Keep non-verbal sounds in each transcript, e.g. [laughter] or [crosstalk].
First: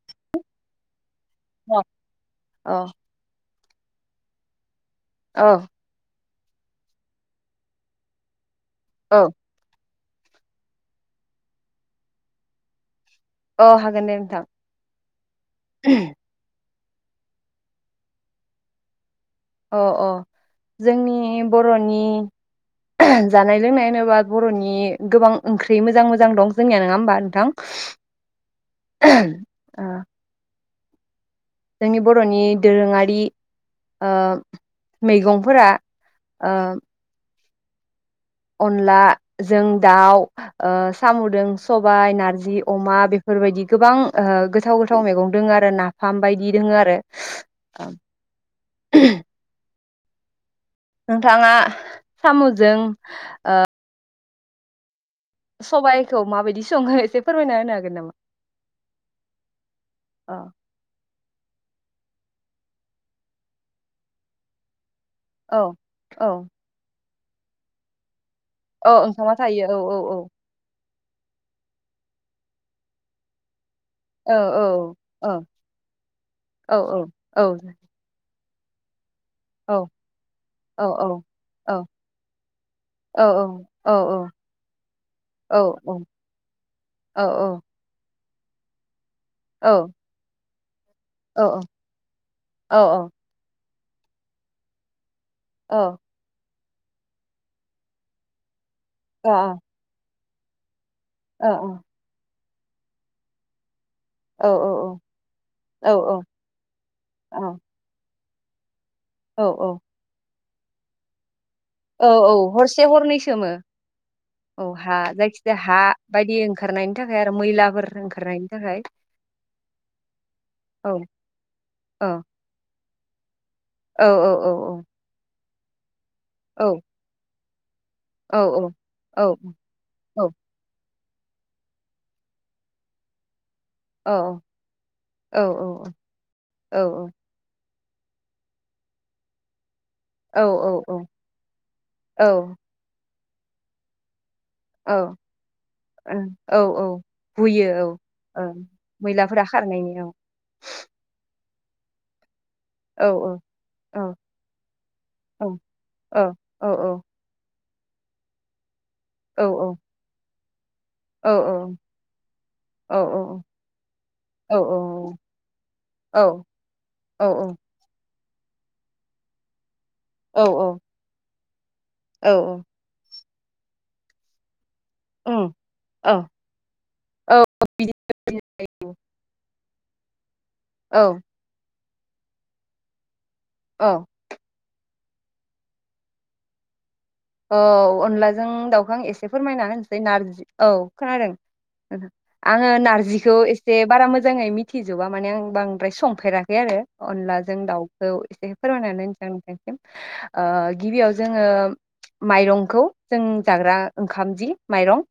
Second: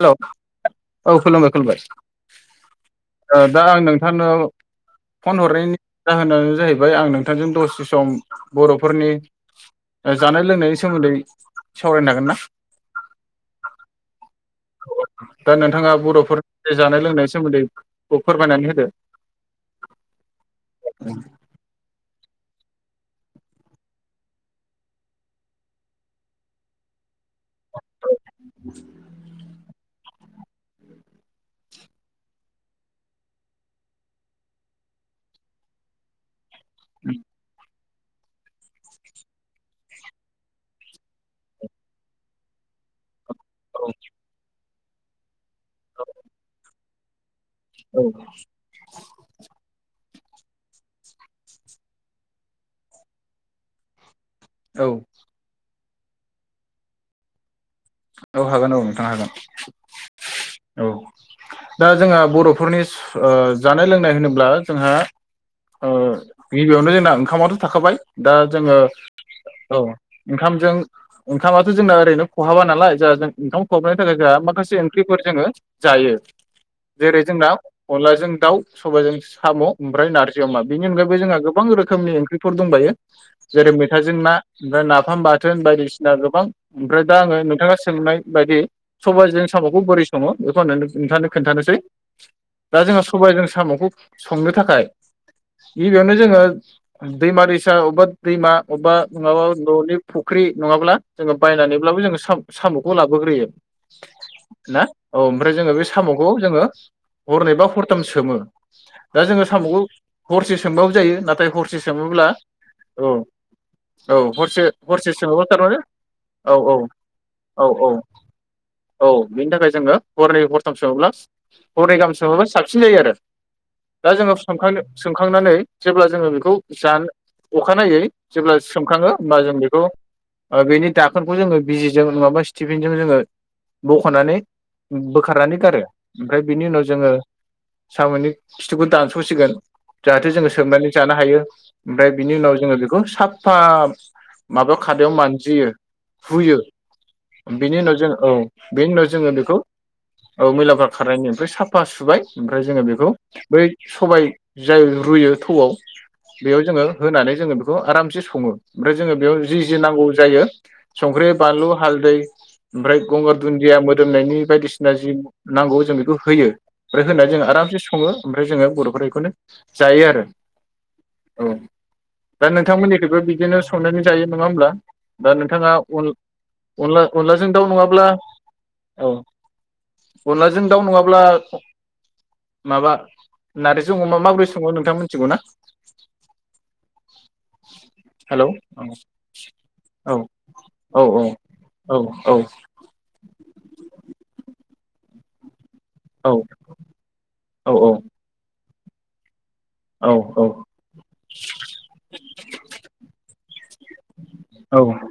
Hello औ खुलुमबाय अ खुलुमबाय। औ ओ दा आं नोंथांनो फन औ हरनायनि जाहोना जाहैबाय आं नोंथांजों दसे सम बर'फोरनि औ जानाय लोंनायनि सोमोन्दै सावरायनो हागोन ना औ हागोन दे नोंथां औ दा नोंथाङा बर'फोर जे जानाय लोंनायनि सोमोन्दै बे फोरमायनानै होदो अ अ जोंनि बर'नि [unintelligible] जानाय लोंनाय होनोबा बर'नि गोबां ओंख्रि मोजां मोजां दं जोंनिया नङा होमबा थां [unintelligible] जोंनि बर'नि दोरोङारि ओ मैगंफोरा ओ [unintelligible] अनला जों दाउ ओ साम'जों सबाय नारजि अमा बे बेफोरबायदि औ गोबां ओ गोथाव गो थ मैगं रोङो आरो नाफाम बायदि रोङो आरो ओं नोंथाङा साम'जों ओ औ सबाइखौ माबायदि सङो एसे फोरमायना होनो हागोन नामा? औ हागोन औ नोंथांनो हागोन अ औ दा जोंहा बर'फोरनि ओ जानाय लोंनाय होनोब्ला जोंहा औ ओ औ गिबियावनो जोंना ओंखामाथ' थाखाबाय दा जोङो औ ओंखामजों ओंखामाथ' जोंना ओरैनो ख'हाबा नालाय जोंहा ओंखाम खहाबनायनि थाखाय औ जोंहा माखासे ओंख्रिफोर औ जोङो जायो औ जेरै औ जोंना अनलाजों दाउ सबायजों साम' औ ओमफ्राय नारजि अमा औ बेनि औ अनगायैबो जोंहा गोबां रोखोमनि ओंख्रिफोर दंबायो औ जेरै औ मैथाजों औ ना ओमफ्राय नाफाम बाथोन बायदिसिना गोबां ओमफ्राय दा आङो सोंनाय बायदि सबाइजों औ साम'खौ बोरै सङो बेखौ [unintelligible] नोंथांनो खोन्थानोसै दा जोंहा सबाय जों साम'खौ संनो थाखाय गिबियावनो जोङो दैमा दैसा अबेबा दैमा अबा माबा न'नि फुख्रि नङाब्ला जोङो बायनानैब्लाबो जोङो साम साम'खौ लाबोग्रोयो ना औ ओमफ्राय जोङो बे साम'खौ जोङो हरनैबा हरथाम सोमो दा औ जोङो औ साम'खौ हरसे सोमबाबो जायो नाथाय हर औ औ हरसे हरनै सोमो हरसे औ हा हरसे सोङोब्ला जायखिजाया थारमाने हा बायदि औ औ ओंखारनायनि थाखाय आरो औ मैलाफोर औ ओंखारनायनि थाखाय औ बेनि थाखाय जोङो हरनै हरथाम औ सोङोब्ला हरनै औ गाहाम सोङोब्ला साबसिन जायो आरो [inaudible] औ दा जोङो औ सोमखां औ सोमखांनानै जेब्ला जोङो बेखौ औ जानो अखानायै औ जेब्ला औ सोमखाङो औ औ होमब्ला जों बेखौ ओ बेनि दाखोनखौ जोङो बिजिजों नङाबा स्टिफिनजों जोङो बख'नानै बोखारनानै औ गारो ओमफ्राय बिनि औ उनाव जोङो साम'नि खिथुखौ दानस'सिगोन जाहाथे औ जोङो सोमनानै औ जानो हायो ओमफ्राय बिनि उनाव जोङो बेखौ साब फा माबायाव खादायाव औ मानजियो ओं हुयो औ औ हुयो बेनि उनाव जों औ बेनि उनाव जोङो मैलाफोरा बेखौ खारनायनि औ मैलाफा खारनायनि आमफ्राय साफ पा सुबाय ओमफ्राय जोङो औ बेखौ औ बै औ सबाय जाय रुयो औ थौआव बेयाव औ जोङो होनानै जोङो बे खौ आरामसे सङो ओमफ्राय जोङो औ बेयाव जि जि नांगौ जायो औ संख्रि बानलु हालदै ओमफ्राय औ गंगार दुनन्दिया मोदोमनायनि औ बायदिसिना जि नांगौ जों बेखौ जों होयो आमफ्राय होनानै जोङो आरामसे सं ङो ओमफ्राय जोङो बर'फोरा एखौनो जायो आरो औ दा औ नोंथांमोननिखैबो बिदिनो संनानै जायो नङा होमब्ला दा उम नोंथाङा अन औ अनला औ अनलाजों दाउ नङाब्ला बिदिनो औ अनलाजों दाउ औ नङाब्ला माबा नारैजों औ अमा माबोरै सङो नोंथांमोन थिगौना ओ औ अनलाजों दाउखां एसे फोरमायनानै होनसै औ नारजि औ खोनादों औ औ आङो नारजिखौ एसे बारा मोजाङै मिथिजोबा माने आं बां द्राय संफेराखै आरो अनलाजों औ दाउखौ एसे [unintelligible] औ औ ओ गिबियाव जोङो माइरंखौ जों जाग्रा ओंखाम जि औ माइरं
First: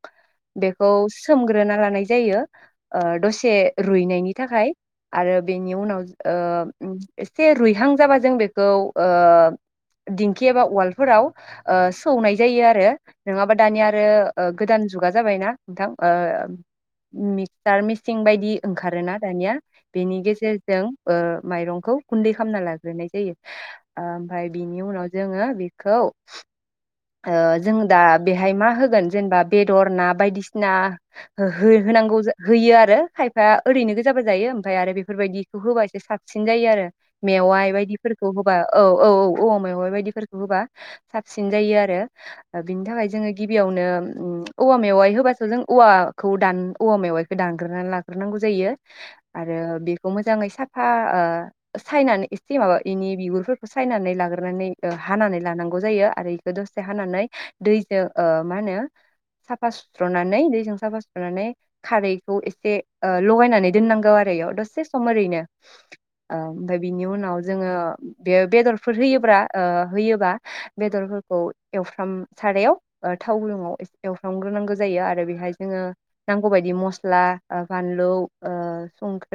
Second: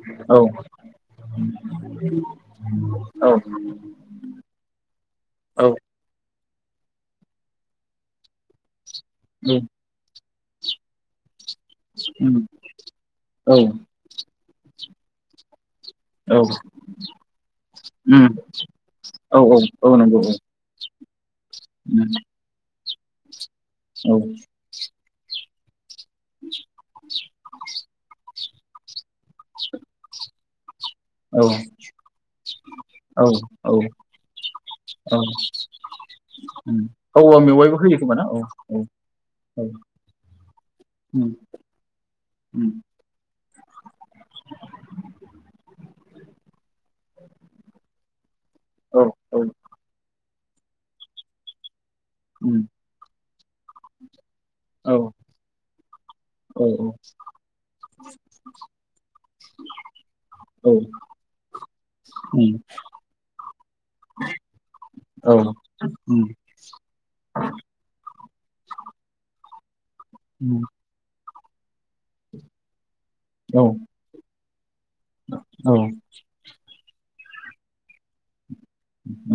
बेखौ सोमग्रोना लानाय जायो औ दसे रुइनायनि थाखाय आरो औ बेनि उनाव एसे रुइहां जाबा जों बेखौ उम दिं खियाबा उवालफोराव ओ सौनाय उम जायो आरो औ नङाबा दानिया आरो गोदान जुगा जाबायना औ नोंथां मिक्सार मिसिं उम बायदि ओंखारोना औ दानिया औ बेनि नंगौ औ गेजेरजों माइरंखौ गुनदै खालामना लागो देनाय जायो उम ओमफ्राय बिनि उनाव जोङो बे खौ जों दा बेहाय मा होगोन जेनेबा बेदर ना बायदिसिना औ हो-होनांगौ होयो आरो औ खायफाया ओरैनो गोजाबो जायो ओमफ्राय आरो औ बेफोरबायदिखौ होबा एसे साबसिन जायो आरो औवा मेवाइ मेवाइबो होयो खोमा ना बायदिफोरखौ होबा औ औ औ औ औवा मेवाइ बायदिफोरखौ होबा उम साबसिन जायो आरो उम बिनि थाखाय जोङो गिबियावनो औवा मेवाइ होबासो जों औवाखौन औवा मेवाइखौ दानग्रोनानै लाग्रोनांगौ होयो औ औ आरो बेखौ मो मोजाङै साफा सायनानै एसे उम माबा इनि बिगुरफोर खौ सायनानै लागोन औ हानानै लानां बेयो आरो बेखौ औ दसे हानानै दैजों ओ मा होनो साफा सुस्रनानै औ दैजों साफा सुनानै खारैखौ उम इसे ओ लगायनानै दोननांगौ आरो बेयाव दसे सम औ ओरैनो उम ओ ओमफाय बिनि उनाव जोङो बे-बेदरफोर होयोब्रा ला ओ होयो उम बेदरफोर खौ एवफ्राम सारायाव ओ थाव औ गुदुङाव एसे एवफ्रामो आरो नांगो जायो आरो बेहाय जोङो नांगौ बायदि मस्ला आ फानलौ ओ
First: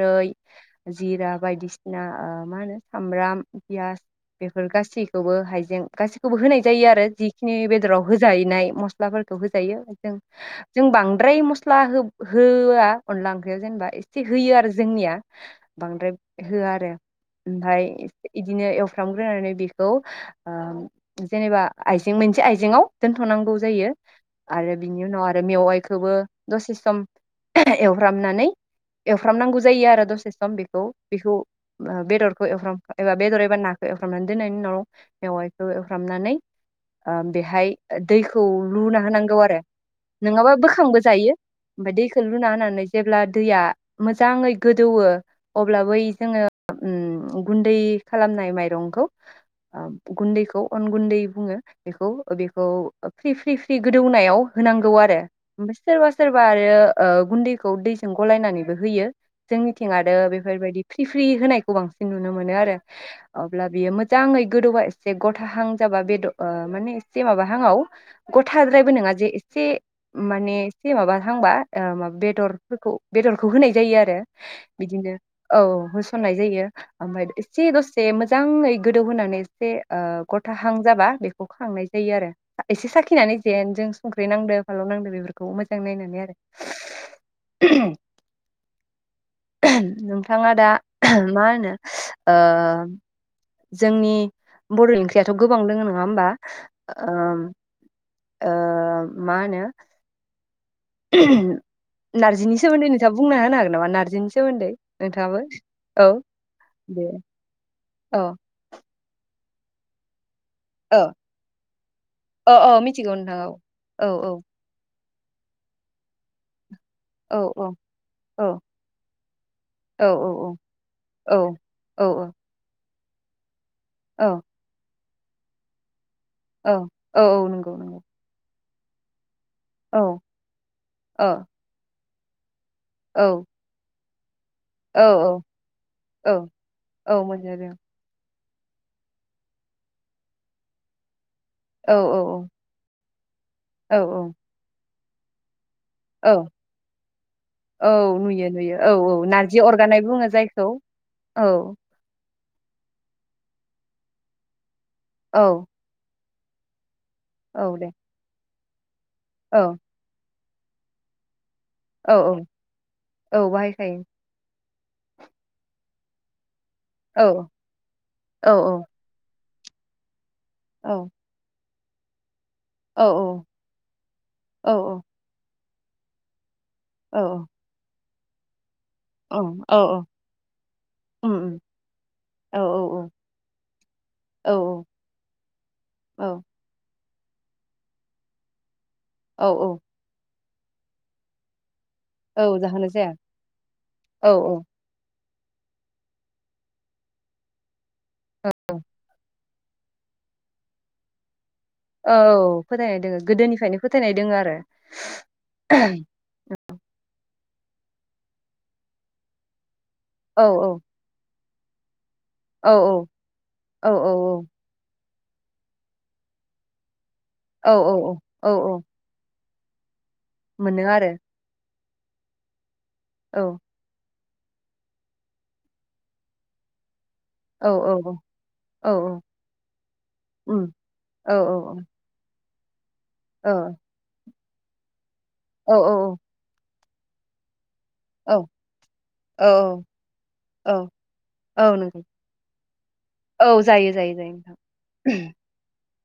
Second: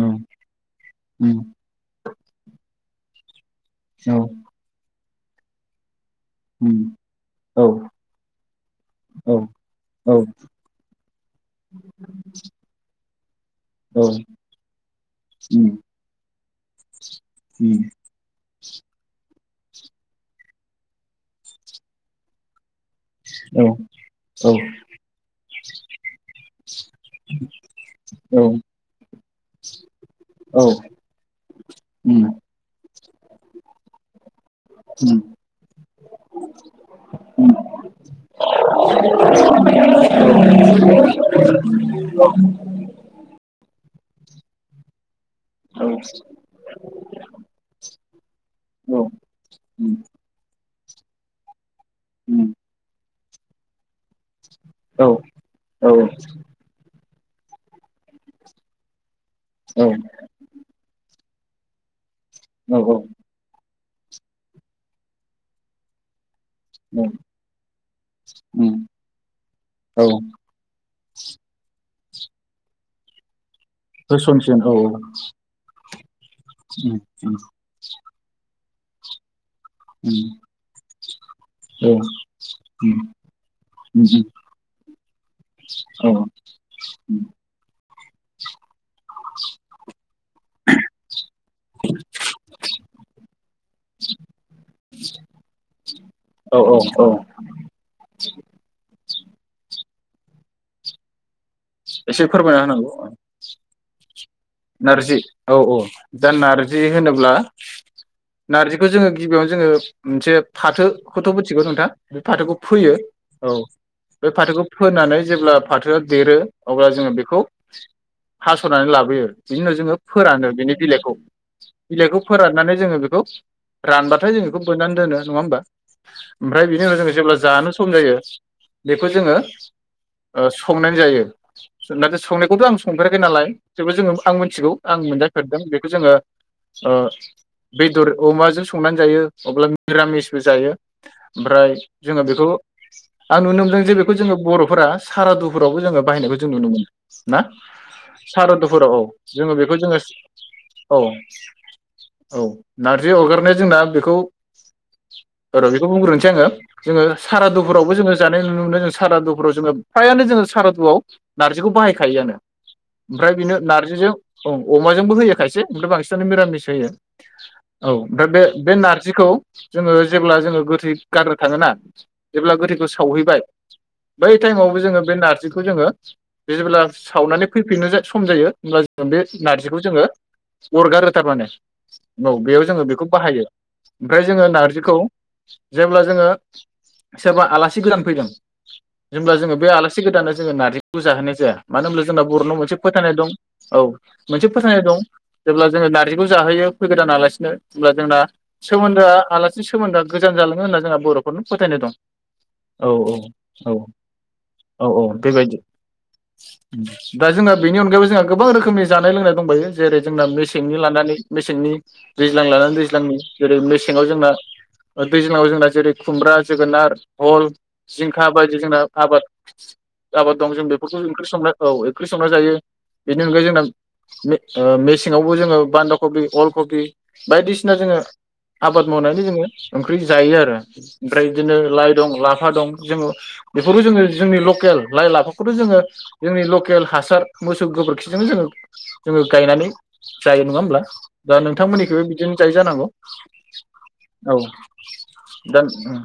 उम उम औ जिरा उम बायदिसिना ओ मा होनो सामब्राम पियास औ औ उम औ बेफोर गासै खौबो हाइजें गास खौबो औ होनाय उम उम जायो आरो जिखिनि औ बेदराव होजाहैनाय मसलाफोरखौ होजायो जों औ जों बांद्राय मसला हो-होआ अनला ओंख्रियाव जेनेबा एसे होयो आरो जोंनिया बांद्राय होआ आरो ओमफ्राय एसे इद बिदिनो एवफ्रामग्रोनानै बेखौ आ जेनेबा आइजें मोनसे आइजेंआव दोनथ'नांगौ जायो आरो बिनि उनाव आरो मेवाइखौबो दसे सम एवफ्रामनानै उम एव फ्राम नांगौ जायो आरो द से सम बेखौ बेखौ ओ बेदरखौ एवफ्राम बेदर एबा नाखौ एवफ्रामनानै दोननायनि उनाव मेवाइ खौ एवफ्रामनानै ओ बेहाय दैखौ लुना होनांगौ आरो नोङाबा बोखांबो जायो ओमफाय दैखौ लुना होनानै जेब्ला दैया मोजाङै गोदौवो अब्ला बै जोङो ओम गुन्दै खालामनाय माइरंखौ ओ गुन्दै खौ अन गुन्दै बुङो। बेखौ ओ उम बेखौ फ्रि फ्रि फ्रि गोदौनायाव होनांगौ आरो ओमफाय औ सोरबा सोरबा आरो ओ गुन्दैखौ दैजों गलायनानैबो होयो। औ जोंनिथिं आरो बेफोरबायदि फ्रि फ्रि होनायखौ बां सिन नुनो मोनो आरो औ अब्ला बियो मोजाङै गोदौबा एसे गथाहां जाबा बेद ओ माने औ एसे माबाहांआव उम गथाद्रायबो नङा जे एसे औ माने एसे माबाहांबा ओ मा बेदरफोरखौ बेदर खौ होनाय जायो आरो। होसनसिन औ बिदिनो औ होस'ननाय जायो उम ओमफाय उम एसे दसे मोजांङै गोदौ होनानै एसे ओ उम गथाहां जाबा बेखौ खांनाय औ जायो आरो एसे उम साखिनानै जेनजों उम संख्रि नांदो फालौ नांदो बेफोरखौ मोजां नायनानै उम आरो नोंथाङा दा मा होनो ओ जोंनि बर'नि ओंख्रियाथ' गोबां दङ नङा होमबा औ औ ओम ओ ओ मा होनो [unintelligible] एसे नारजिनि फोरमायना सोमोन्दै होनांगौ नोंथाङा बुंना होनो हागोन नामा नारजिनि सोमोन्दै नारजि नोंथाङाबो औ औ दा नारजि दे होनोब्ला औ नारजि बेखौ जोङो गिबियावनो जोङो मोनसे औ फाथोखौथ' मिथिगौ नोंथाङा बे औ फाथोखौ औ फोयो मिथिगौ नोंथां औ औ बे औ फाथोखौ फोनानै जेब्ला फाथोआ देरो अब्ला जोङो औ बेखौ औ हास'नानै लाबोयो बिनि उनाव जोङो औ फोरानो बिनि बिलाइखौ औ औ बिलाइखौ फोराननानै जोङो बे गौ औ रानबाथाय जों बेखौ बोननानै दोनो नङा होमबा ओमफ्राय औ बिनि उनाव जोङो औ जेब्ला औ जानो नंगौ सम नंगौ जायो बेखौ जोङो औ ओ संनानै जायो औ संनायखौ संनायखौथ आं संफेराखै औ नालाय जेबो जोङो आं मिथिगौ आं औ औ मोनजाफेरदों बेखौ जोङो औ औ मोनजादों बेदर अमा जो जों संनानै जायो अब्ला मिरामिसबो जायो ओमफ्राय औ जोङो बेखौ औ आं नुनो मोन्दों जे औ बेखौ औ जोङो बरफोरा सारा दुख फोरावबो जो बायहायख औ जों नुनो मोन ना औ नुयो नुयो सारदुफोराव औ जोङो नारजि बेखौ जोङो अरगानाय बुङो जायखौ औ औ नारजि हगारनाया जोंना बेखौ औ र बिखौ बुंग्रोनोसै आङो [inaudible] जोङो औ दे सारादुफोरावबो जोङो जानाय नुनो मोनो साराव जोङो औ फ्राइयानो जोंङो सारादुआव नार्जिखौ औ बाहायखायोआनो औ ओमफ्राय औ बेनो बाहायखायो नार्जिजों औ अमाजोंबो होयो खायस ओमफ्राय बांसिनानो मिरानिस होयो औ औ ओमफ्राय बे औ बे नारजिखौ जोङो जेब्ला जोङो गोथै औ गारनो थाङोना [unintelligible] जेब्ला गोथैखौ औ सावहैबाय बै टाइमावबो जोङो बे नारजिख खौ जोङो जेब्ला आं औ सावनानै फैफिननो जा सम जायो हब्ला बे औ औ नार्जिखौ औ जोङो अरगारो उम थारमाने उम औ बेयाव जोङो बेखौ बाहायो ओमफ्राय जोङो औ नारजिखौ जेब्ला जोङो सोरबा आलासि गोदान फैदों। जेब्ला औ जोङो बे औ आलासि गोदाननो [inaudible] [inaudible] मानो होनब्ला जोंना बर'नाव औ मोनसे जाहोनाय जाया फोथायनाय दं औ मोनसे फोथायनाय दं। जेब्ला जोङो नारजिखौ जाहोयो फैगोदान आलासिनो होमब्ला जोंना औ सोमोन्दोआ आला सोमोन्दोआ गोजान जालाङो होनना जोंहा बर'फोरनो -' औ फोथायनाय दोङो औ गोदोनिफ्रायनो फोथायनाय दोङो आरो। औ औ [unintelligible] दा जोंना बेनि अनगायै जोंहा गोबां रोखोमनि जानाय-लोंनाय दंबायो। जेरै जोंना औ मेसेंनि लानानै मेसेंनि दैज्लां औ लानानै दैज्लांनि जेरै औ मेसेङाव जोंना दैज्लाङाव जोंना जेरै खुमब्रा जोगोनार फल औ जिंखा औ बायदि जोंना औ आबाद [unintelligible] आबाद। दं जों मोनो बेफोरखौ आरो ओंख्रि संनाय औ [unintelligible] संना जायो। बेनि औ अनगायै जोंना मे ओ मेसेङावबो जोङो बान्दा कबि अल कबि औ बायदिसिना औ जोङो आबाद औ औ मावनानै जोङो ओंख्रि जायो आरो उम ओमफ्राय औ बिदिनो औ लाइ दं लाफ फा दं। जोङो औ बेफोरखौ जोङो जोंनि लख केल लाय लाफा खौथ' औ जोङो औ जोंनि लकेल हासार मोस गोबोरखिजों जोङो जोङो गायनानै औ जायो नङा औ होमब्ला? दा औ नंगौ नोंथांमोननिखैबो बिदिनो जाय जानांगौ औ जायो जायो जायो औ नोंथां दा उम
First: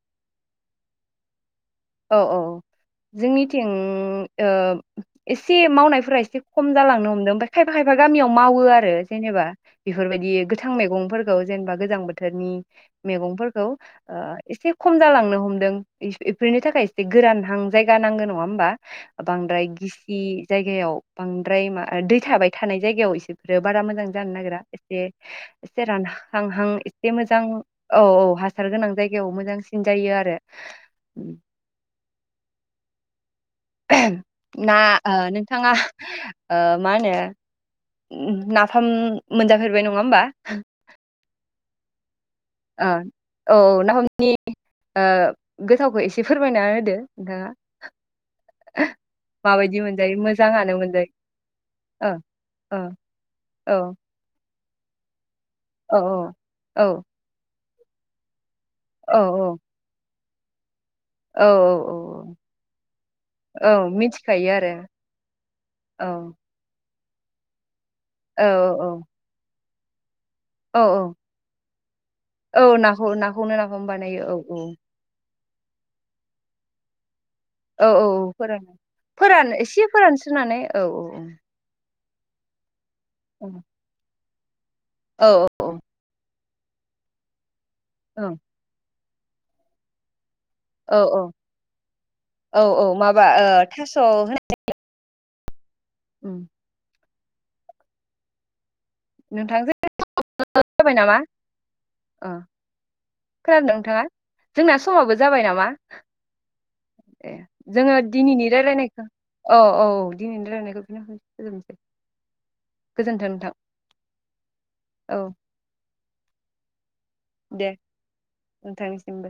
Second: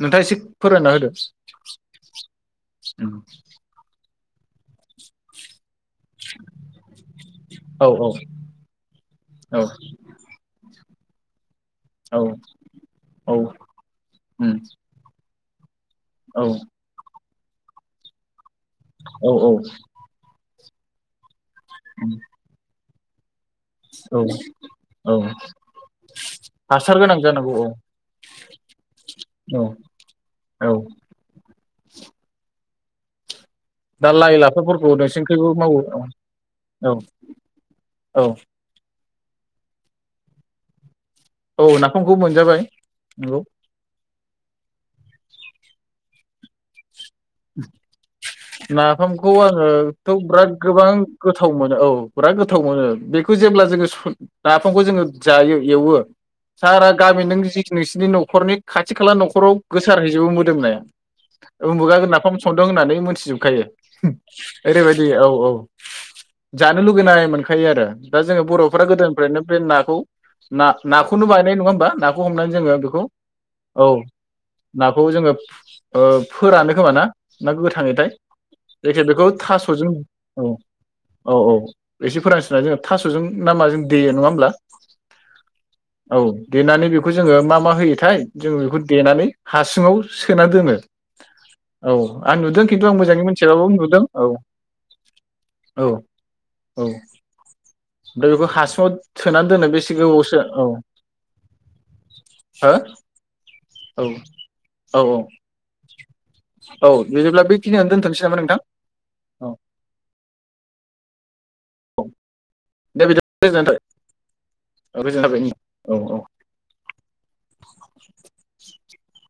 नोंथाङा एसे फोरमायना होदो। औ औ औ। औ जोंनिथिं ओ एसे मावनाय फ्रा इसे खम जालांनो हमदों ओमफाय खायफा खायफा औ गामियाव मावो आरो जेनेबा औ बेफोरबायदि गोथां मैगं फोरखौ जेनेबा गोजां औ बोथोरनि औ मैगंफोरखौ ओ उम एसे खम जालांनो हम दों इ औ बेनि थाखाय एसे गोरान रान जायगा नांगौ नङा होमबा? औ बांद्राय गिसि जायगायाव बां द्राय मा ओ दै थाबाय थानाय जायगायाव एसे बारा मोजां औ जानो नागिरा एसे औ एसे रानहांहां हासार एसे गोनां मोजां जानांगौ औ औ हासार गोनां जायगायाव औ मोजांसिन जायो आरो। औ दा [unintelligible] लाइ ना लाफाफोरखौ ओ नोंसोरनिखैबो नोंथाङा मावो औ ओ मा औ होनो औ नाफाम मोनजाफेरबाय नङा होमबा [unintelligible] औ नाफाम ओ औ औ नाफाम। नि ओ गोथावखो एसे फोरमायना होदो। नोंथाङा नाफामखौ माबायदि मोनजायो आङोथ' बिराद मोजाङानो गोबां मोनजायो गोथाव मोनो औ बिराद गोथाव ओ मोनो बेखौ जेब्ला ओ जोङो स नाफामखौ जोङो जायो एवो औ औ सारा गामि नों जि नोंसिनि नखरनि खाथि-खाला औ न'खराव गोसारहैजोबोमोन। दोंलाय। औ औ औ। सामु सदों होनानै मोनथिजोबखायो औ मिथिखायो आरो ओरैबायदि औ औ औ जानो लुबै गैनाय मोनखायो आरो। दा जोङो औ बर'फ्रा गोदोनिफ्रायनो बे ना खौ। ना औ औ नाखौनो बायनाय नङा होमबा नाखौ हमनानै औ जोङो बेखौ नाखौ नाखौनो नाफाम औ बानायो औ औ नाखौ जोङो फोरानो खोमा ना? ना औ गोथाङैथाय औ फोरान जायखिजाया बेखौ थास'जों औ औ औ। एसे फोरनस्रोना जोंङो थास'जों ना माजों दैयो नङा होमब्ला। औ। देनानै बेखौ जोङो मा मा होयोथाय जोङो बेखौ देनानै हासुङाव सो सोना दोनो। औ औ औ औ आं औ नुदों खिन्थु औ आं मोजाङै माबा ओ मिथियाबाबो थास' नुदों औ‌। होन औ औ। दा बेखौ हासुआव सोना दोनो नोंथांजों बेसे गोबावसो औ जाबाय नामा अ हो खोनादों नोंथाङा औ जोंना औ समाबो औ जाबाय नामा? औ दे बिदिब्ला बेखिनियावनो जोङो दोनथ'नोसै नामा दिनैनि नोंथां रायलायनायखो औ औ दिनैनि रायलायनायखो बेखि गोजोनथो दे बेदिबा गोजोननाय थाबाय औ गोजोननाय थाबाय औ औ। दे नोंथांनिसि सिमबो।